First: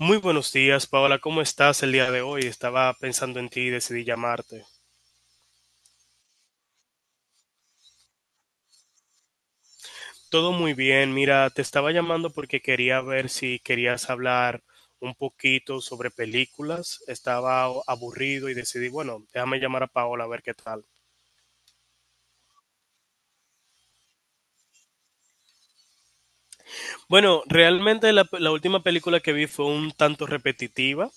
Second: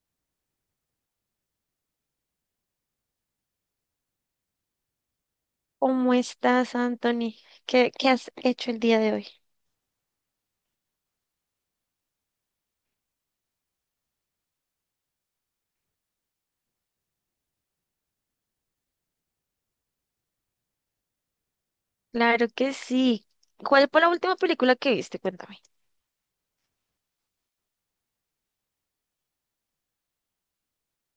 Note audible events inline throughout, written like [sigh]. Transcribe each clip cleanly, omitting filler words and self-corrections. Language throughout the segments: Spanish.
Muy buenos días, Paola. ¿Cómo estás el día de hoy? Estaba pensando en ti y decidí llamarte. ¿Cómo estás, Anthony? ¿Qué has hecho el día de hoy? Todo muy bien. Mira, te estaba llamando porque quería ver si querías hablar un poquito sobre películas. Estaba aburrido y decidí, bueno, déjame llamar a Paola a ver qué tal. Claro que sí. ¿Cuál fue la última película que viste? Cuéntame. Bueno, realmente la última película que vi fue un tanto repetitiva.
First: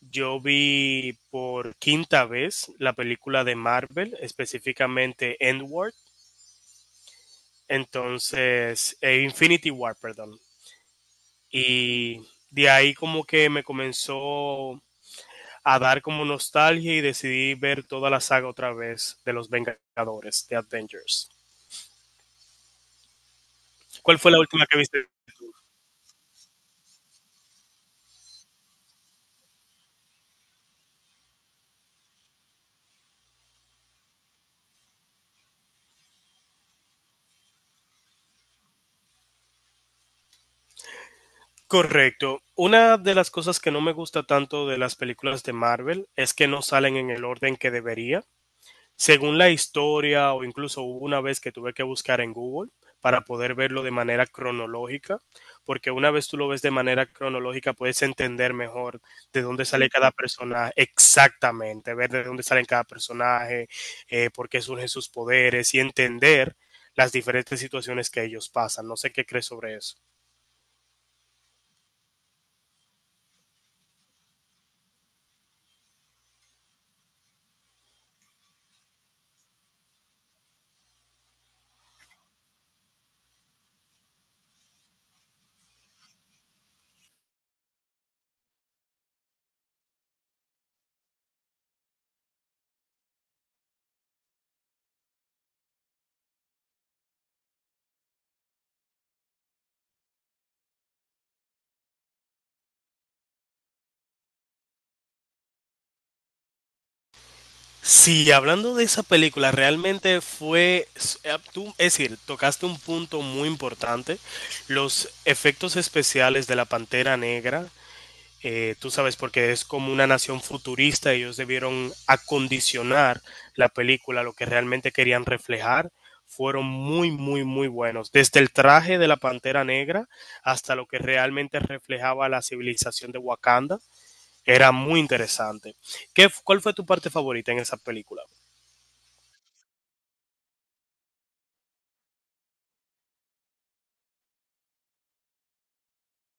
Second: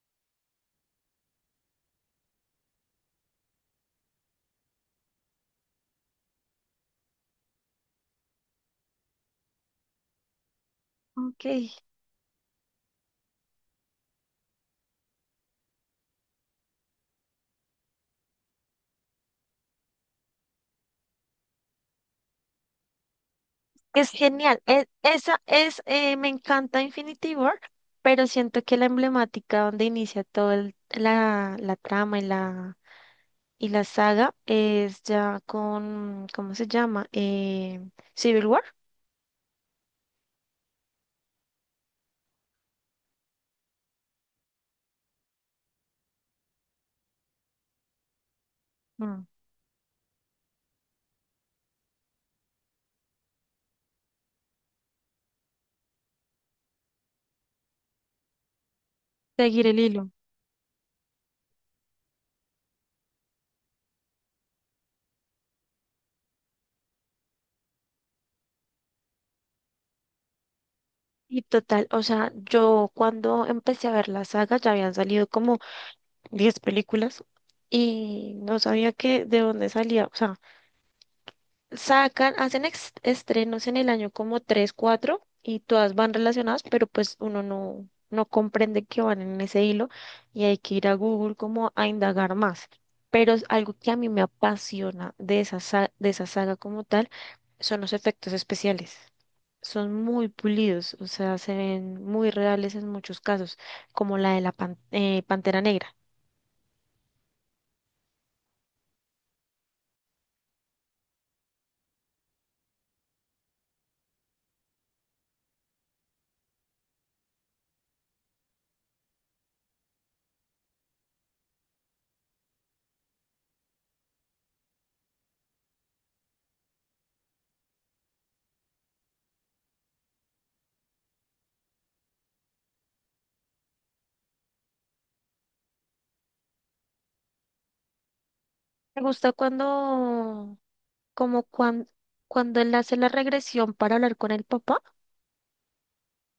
Yo vi por quinta vez la película de Marvel, específicamente Endward. Entonces, Infinity War, perdón. Ok. Y de ahí como que me comenzó a dar como nostalgia y decidí ver toda la saga otra vez de los Vengadores, de Avengers. Es ¿Cuál fue la genial. última que E- viste? esa es, eh, me encanta Infinity War, pero siento que la emblemática donde inicia toda la trama y la saga es ya con, ¿cómo se llama? Civil War. Correcto. Una de las cosas que no me gusta tanto de las películas de Marvel es que no salen en el orden que debería. Mm. Según la historia, o incluso hubo una vez que tuve que buscar en Google para poder verlo de manera cronológica, porque una vez tú lo ves de manera cronológica puedes entender mejor de dónde Seguir el sale hilo. cada personaje exactamente, ver de dónde salen cada personaje, por qué surgen sus poderes y entender las diferentes situaciones que ellos pasan. No sé qué crees sobre eso. Y total, o sea, yo cuando empecé a ver la saga ya habían salido como 10 películas y no sabía que de dónde salía. O sea, sacan, hacen estrenos en el año como 3 4 y todas van relacionadas, pero pues uno no comprende que van en ese hilo y hay que ir a Google como a indagar más. Pero es algo que a mí me apasiona de de esa saga como tal son los efectos especiales. Son muy pulidos, o sea, se ven muy reales en muchos casos, como la de la Pantera Negra. Sí, hablando de esa película, realmente es decir, tocaste un punto muy importante. Los efectos especiales de la Pantera Negra, tú sabes, porque es como una nación futurista, ellos debieron acondicionar la película, lo que realmente querían reflejar, fueron muy, muy, muy buenos. Desde el traje de la Pantera Negra hasta lo que realmente reflejaba la civilización de Wakanda, era muy interesante. Cuál fue tu parte favorita en esa película? Me gusta como cuando, cuando él hace la regresión para hablar con el papá,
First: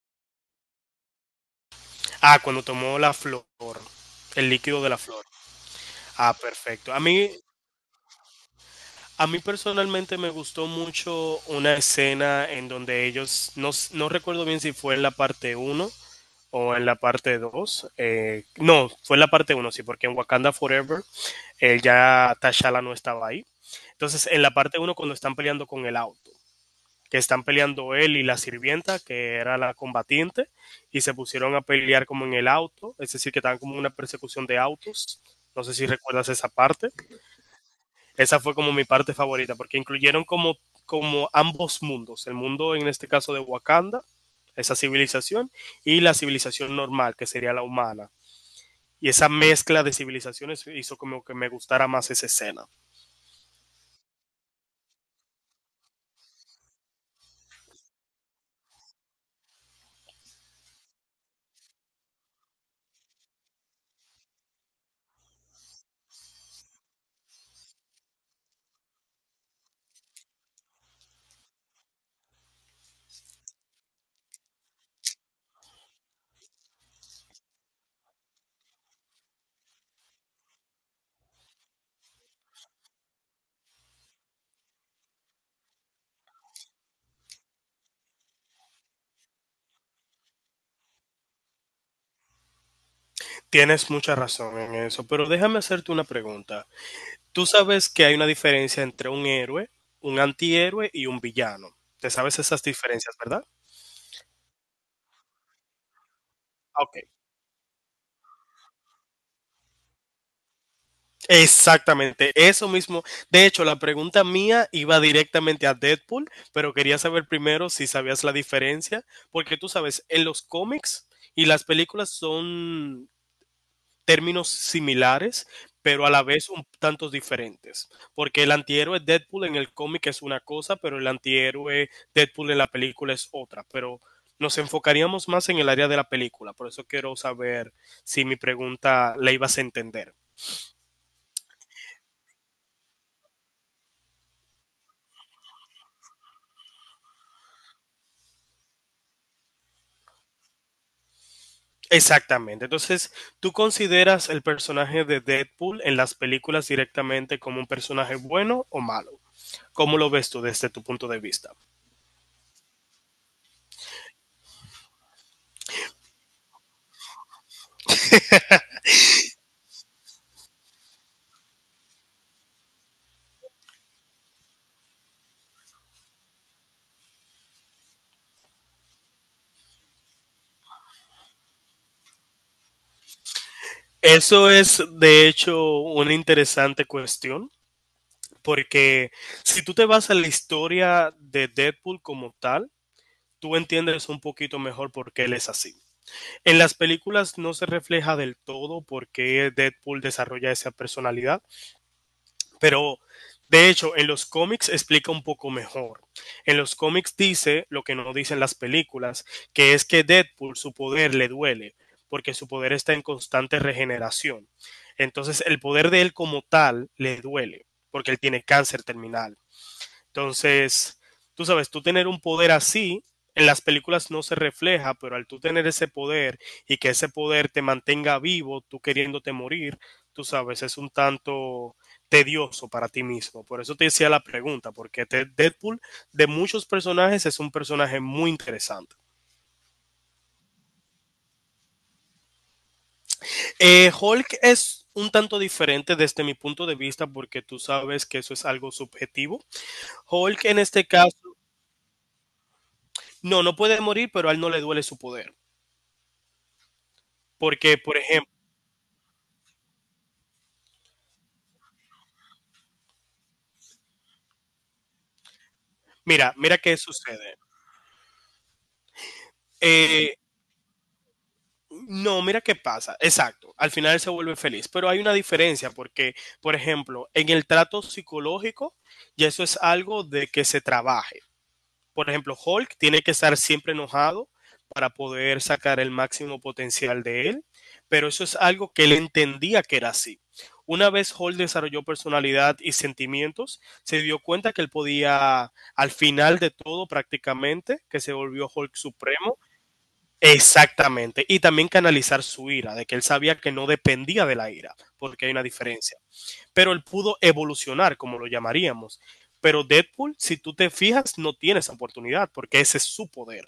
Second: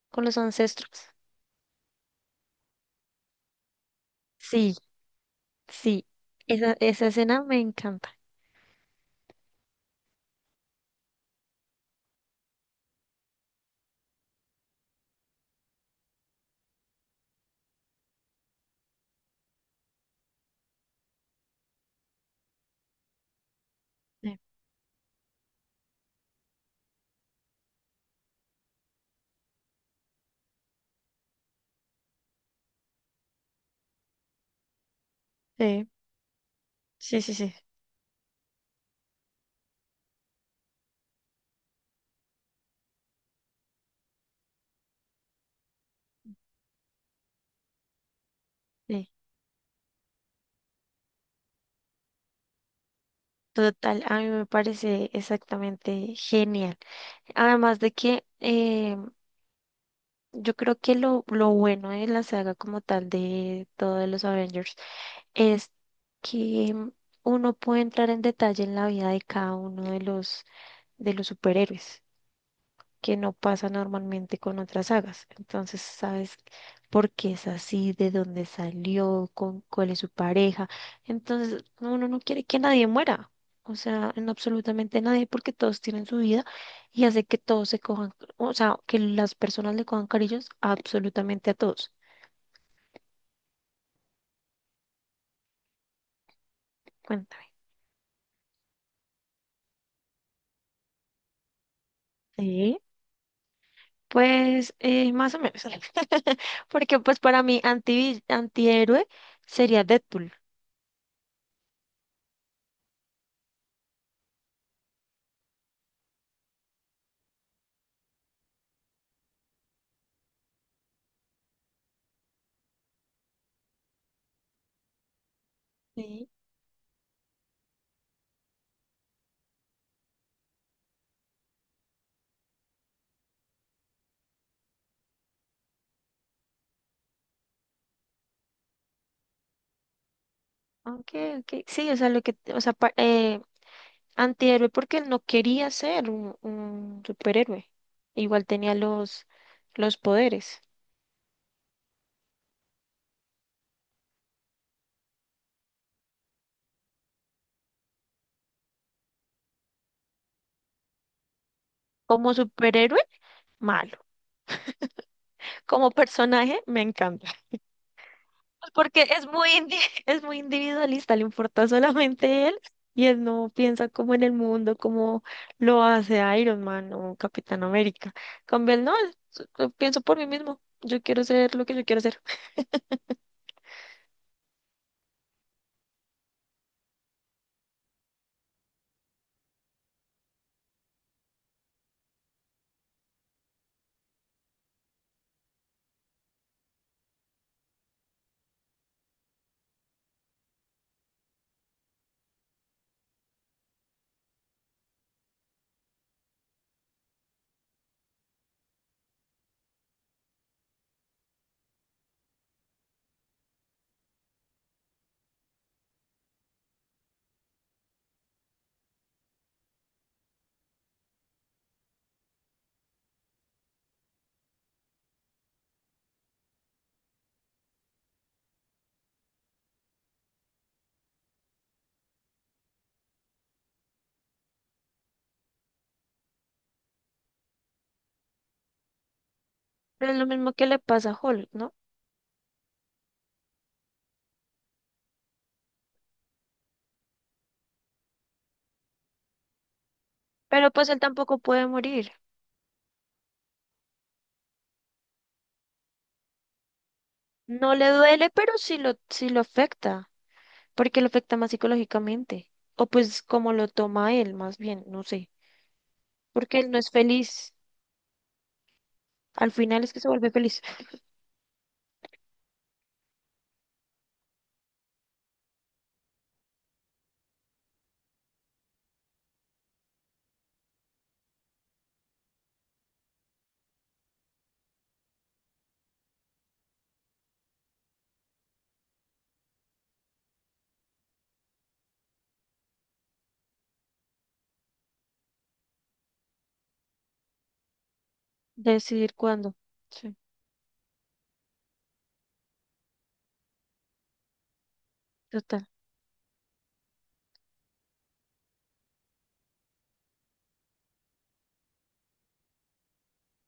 con los ancestros. Ah, cuando tomó la flor, el Sí, líquido de la flor. sí, Ah, esa, perfecto. A esa mí, escena me encanta. a mí personalmente me gustó mucho una escena en donde ellos, no, no recuerdo bien si fue en la parte uno o en la parte 2. No, fue en la parte uno, sí, porque en Wakanda Forever ya T'Challa no estaba ahí. Entonces, en la parte uno, cuando están peleando con el auto, que están peleando él y la sirvienta, que era la combatiente, y se pusieron a pelear como en el auto, es decir, que estaban como en una persecución de autos. No sé si Sí, recuerdas esa parte. sí, sí, sí, sí. Esa fue como mi parte favorita, porque incluyeron como ambos mundos, el mundo en este caso de Wakanda, esa civilización, y la civilización normal, que sería la humana. Y Sí, esa mezcla de civilizaciones hizo como que me gustara más esa escena. total, a mí me parece exactamente genial. Además de que yo creo que lo bueno de la saga como tal de todos los Avengers es que uno puede entrar en detalle en la vida de cada uno de de los superhéroes, que no pasa normalmente con otras sagas. Entonces, sabes por qué es así, de dónde salió, con cuál es su pareja. Entonces, uno no quiere que nadie muera. O sea, en absolutamente nadie, porque todos tienen su vida y hace que todos se cojan, o sea, que las personas le cojan cariños absolutamente a todos. Tienes mucha razón en eso, pero déjame hacerte una pregunta. Tú Cuéntame. sabes que hay una diferencia entre un héroe, un antihéroe y un villano. ¿Te sabes esas Sí. diferencias, verdad? Pues más o menos. [laughs] Ah, ok, Porque pues para mí antihéroe sería Deadpool. exactamente, eso mismo. De hecho, la pregunta mía iba directamente a Deadpool, pero quería saber primero si sabías la diferencia, porque tú sabes, en los cómics y las películas son términos similares, pero a la Sí. vez un tantos diferentes. Porque el antihéroe Deadpool en el cómic es una cosa, pero el antihéroe Deadpool en la película es otra. Pero nos enfocaríamos más en el área de la película. Por eso quiero saber si mi pregunta la ibas a entender. Okay, okay. Sí, o sea, lo que, o sea, pa- antihéroe porque él no quería ser un superhéroe. Igual tenía los poderes. Exactamente. Entonces, ¿tú consideras el personaje de Deadpool en las películas directamente como un personaje bueno o malo? ¿Cómo lo ves tú desde tu punto de vista? Como superhéroe, malo. Como personaje, me encanta. Pues porque es [laughs] es muy individualista, le importa solamente él y él no piensa como en el mundo, como lo hace Iron Man o Capitán América. Con él no, él, yo pienso por mí mismo. Yo quiero ser lo que yo quiero ser. Eso es, de hecho, una interesante cuestión. Porque si tú te vas a la historia de Deadpool como tal, tú entiendes un poquito mejor por qué él es así. En las películas no se refleja del todo por qué Deadpool desarrolla esa personalidad, pero de hecho en los cómics explica un poco mejor. En los cómics dice lo que no dicen las películas, que es que Deadpool, su poder le duele, porque su poder está en constante regeneración. Entonces el poder de él como tal le duele, porque él tiene cáncer terminal. Entonces, tú sabes, tú tener un poder así, en las películas no se refleja, pero al tú tener ese poder y que ese poder te mantenga vivo, tú queriéndote morir, tú sabes, es un tanto tedioso para ti mismo. Por eso te decía la pregunta, porque te Deadpool de muchos personajes es un personaje muy interesante. Pero es lo mismo que le pasa a Hulk, ¿no? Hulk es un tanto diferente desde mi punto de vista, porque tú sabes que eso es algo subjetivo. Hulk, en Pero este pues él caso, tampoco puede morir. no, no puede morir, pero a él no le duele su poder. No Porque, le por duele, ejemplo, pero sí lo afecta, porque lo afecta más psicológicamente. O pues como lo toma él, más bien, no sé. mira, mira Porque él no qué es sucede. feliz. Al final es que se Eh, vuelve feliz. [laughs] no, mira qué pasa. Exacto. Al final se vuelve feliz. Pero hay una diferencia porque, por ejemplo, en el trato psicológico, ya eso es algo de que se trabaje. Por ejemplo, Hulk tiene que estar siempre enojado para poder sacar el máximo potencial de él, pero eso es algo que él entendía que era así. Una vez Hulk desarrolló personalidad y sentimientos, se dio cuenta que él podía, al final de todo prácticamente, que se volvió Hulk Decidir Supremo, cuándo. Sí, exactamente, y también canalizar su ira, de que él sabía que no dependía de la ira, porque hay una total. diferencia, pero él pudo evolucionar, como lo llamaríamos. Pero Deadpool, si tú te fijas, no tiene esa oportunidad, porque ese es su poder.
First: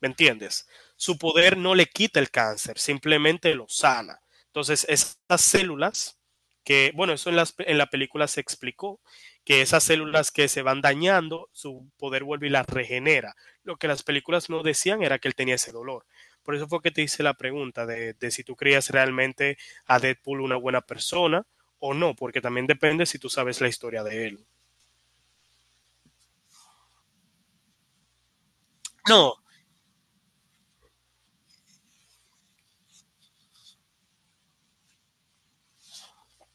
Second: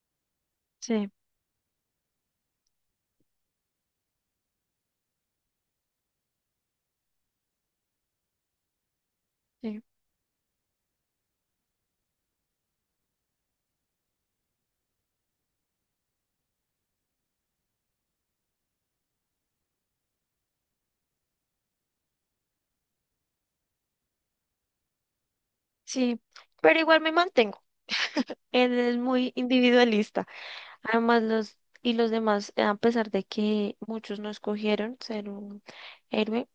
¿Me entiendes? Sí, Su poder no le quita el cáncer, simplemente lo sana. Entonces, esas células que, bueno, en la película se explicó, que sí, esas células que se van dañando, su poder vuelve y las regenera. Lo que las películas no decían era que él tenía ese dolor. Por eso fue que te hice la pregunta de, si tú creías realmente a Deadpool una buena persona o no, porque también depende si tú sabes la historia de él. sí. Pero igual me mantengo. Él es muy No, individualista. Además, los demás, a pesar de que muchos no escogieron ser un héroe,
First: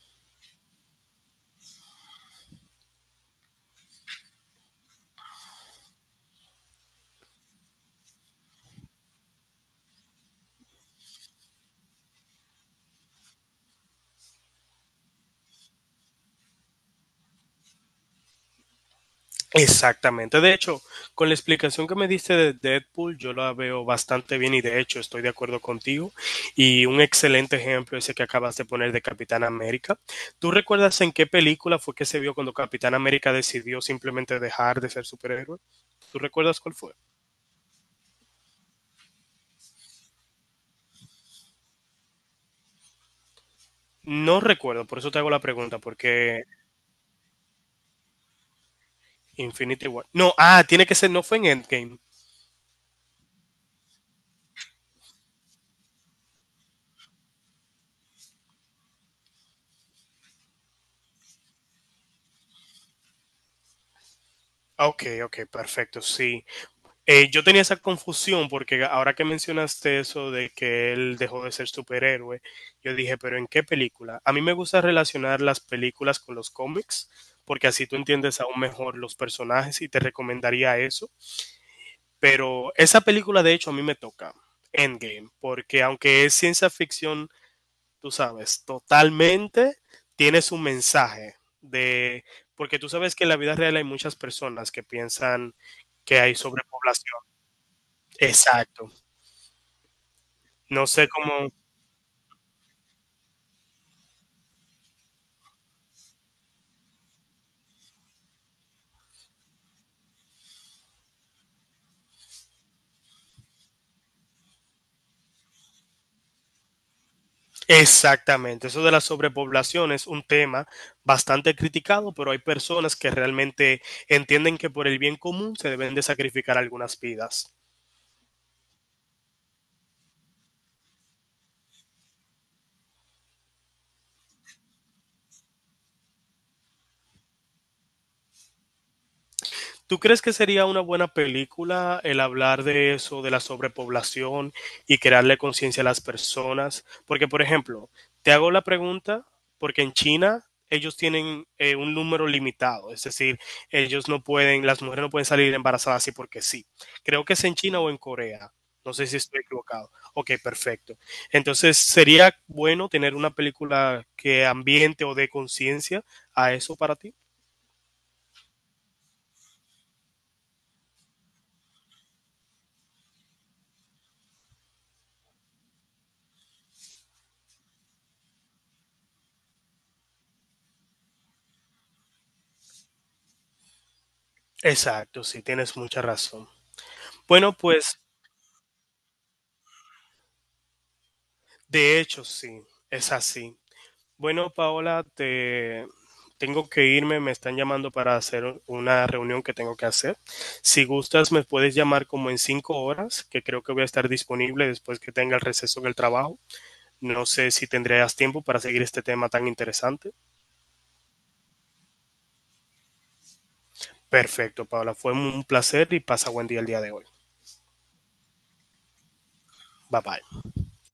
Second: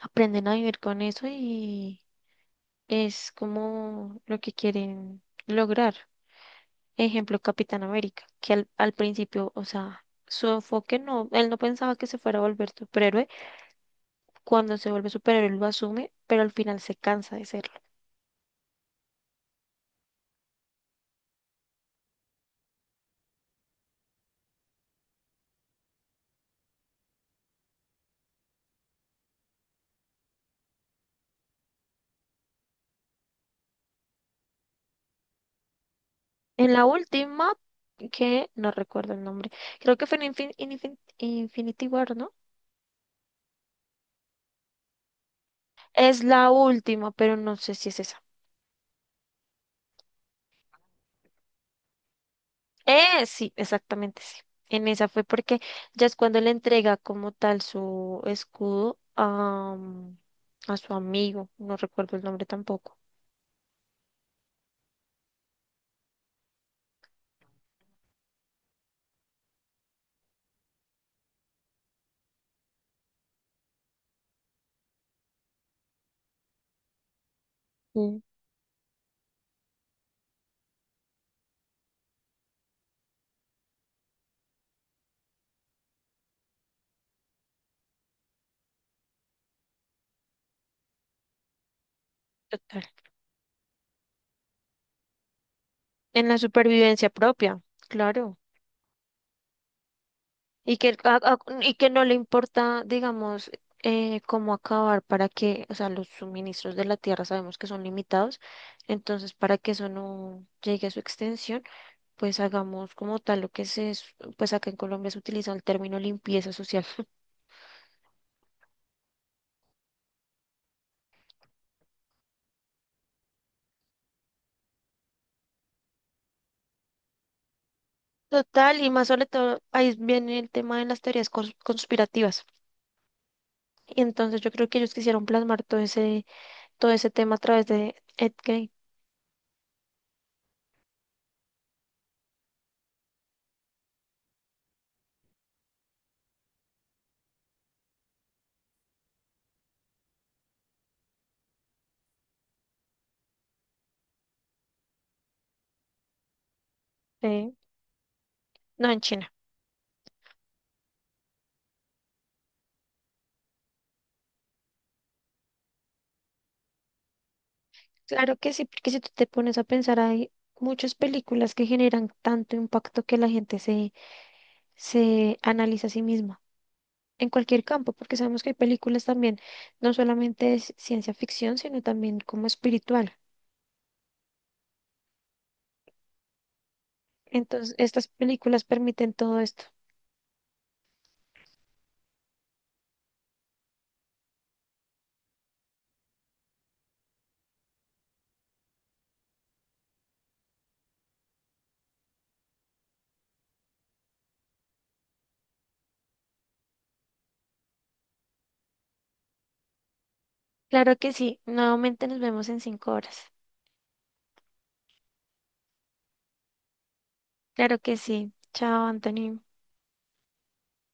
aprenden a vivir con eso y es como lo que quieren lograr. Ejemplo, Capitán América, que al principio, o sea, su enfoque no, él no pensaba que se fuera a volver superhéroe. Cuando se vuelve superhéroe lo asume, pero al final se cansa de serlo. exactamente. De hecho, con la explicación que me diste de Deadpool, yo la veo bastante bien y de hecho estoy de acuerdo contigo. Y un excelente ejemplo ese que acabas de poner de Capitán América. ¿Tú recuerdas en qué película fue que se vio cuando Capitán América decidió simplemente dejar de ser superhéroe? ¿Tú recuerdas En cuál la fue? última, que no recuerdo el nombre, creo que fue en Infinity War, ¿no? No recuerdo, por eso te hago la pregunta, Es porque la última, pero no sé si es esa. Infinity War. No, ah, tiene que ser, no fue en Endgame. Sí, exactamente, sí. En esa fue porque ya es cuando le entrega como tal su escudo a, mm, a su amigo, no recuerdo el nombre tampoco. Ok, ok, perfecto, sí. Yo tenía esa confusión porque ahora que mencionaste eso de que él dejó de ser superhéroe, yo dije, pero ¿en qué película? A mí me gusta relacionar las películas con los cómics, porque así tú Mm. entiendes aún mejor los personajes y te recomendaría eso. Pero esa película de hecho a mí me toca, Endgame, porque aunque es ciencia ficción, tú sabes, totalmente tiene su mensaje de... Porque Total. tú sabes que en la vida real hay muchas personas que piensan que En hay la supervivencia sobrepoblación. propia, claro. Exacto. Y No que, sé cómo y que no le importa, digamos, cómo acabar para que, o sea, los suministros de la tierra sabemos que son limitados, entonces para que eso no llegue a su extensión, pues hagamos como tal lo que se, es- pues acá en Colombia se utiliza el término limpieza social. exactamente. Eso de la sobrepoblación es un tema bastante criticado, pero hay personas que realmente entienden que por el bien común se deben de sacrificar algunas vidas. Total, y más sobre todo, ahí viene el tema de las teorías conspirativas. Y entonces yo creo que ellos quisieron plasmar todo todo ese tema a través de Ed Gein. ¿Tú crees que sería una buena película el hablar de eso, de la sobrepoblación y crearle conciencia a las personas? Porque, por ejemplo, te hago la pregunta porque en China ellos tienen un número limitado, es decir, ellos no pueden, las mujeres no pueden salir embarazadas así porque sí. Creo que es Eh, en China o en Corea. no, No en sé si China. estoy equivocado. Ok, perfecto. Entonces, ¿sería bueno tener una película que ambiente o dé conciencia a eso para ti? Claro que sí, porque si tú te pones a pensar, hay muchas películas que generan tanto impacto que la gente se analiza a sí misma en cualquier campo, porque sabemos que hay películas también, no solamente de ciencia ficción, sino también como espiritual. Exacto, sí, tienes mucha razón. Bueno, Entonces, pues estas películas permiten todo esto. de hecho sí, es así. Bueno, Paola, te tengo que irme, me están llamando para hacer una reunión que tengo que hacer. Si gustas, me puedes llamar como en 5 horas, que creo que voy a estar disponible después que tenga el receso del trabajo. No sé si tendrías tiempo para seguir este tema tan interesante. Claro que sí, nuevamente nos vemos en 5 horas. Perfecto, Paola, fue un placer y pasa buen día el día de hoy. Claro que sí. Chao, Anthony. Bye bye.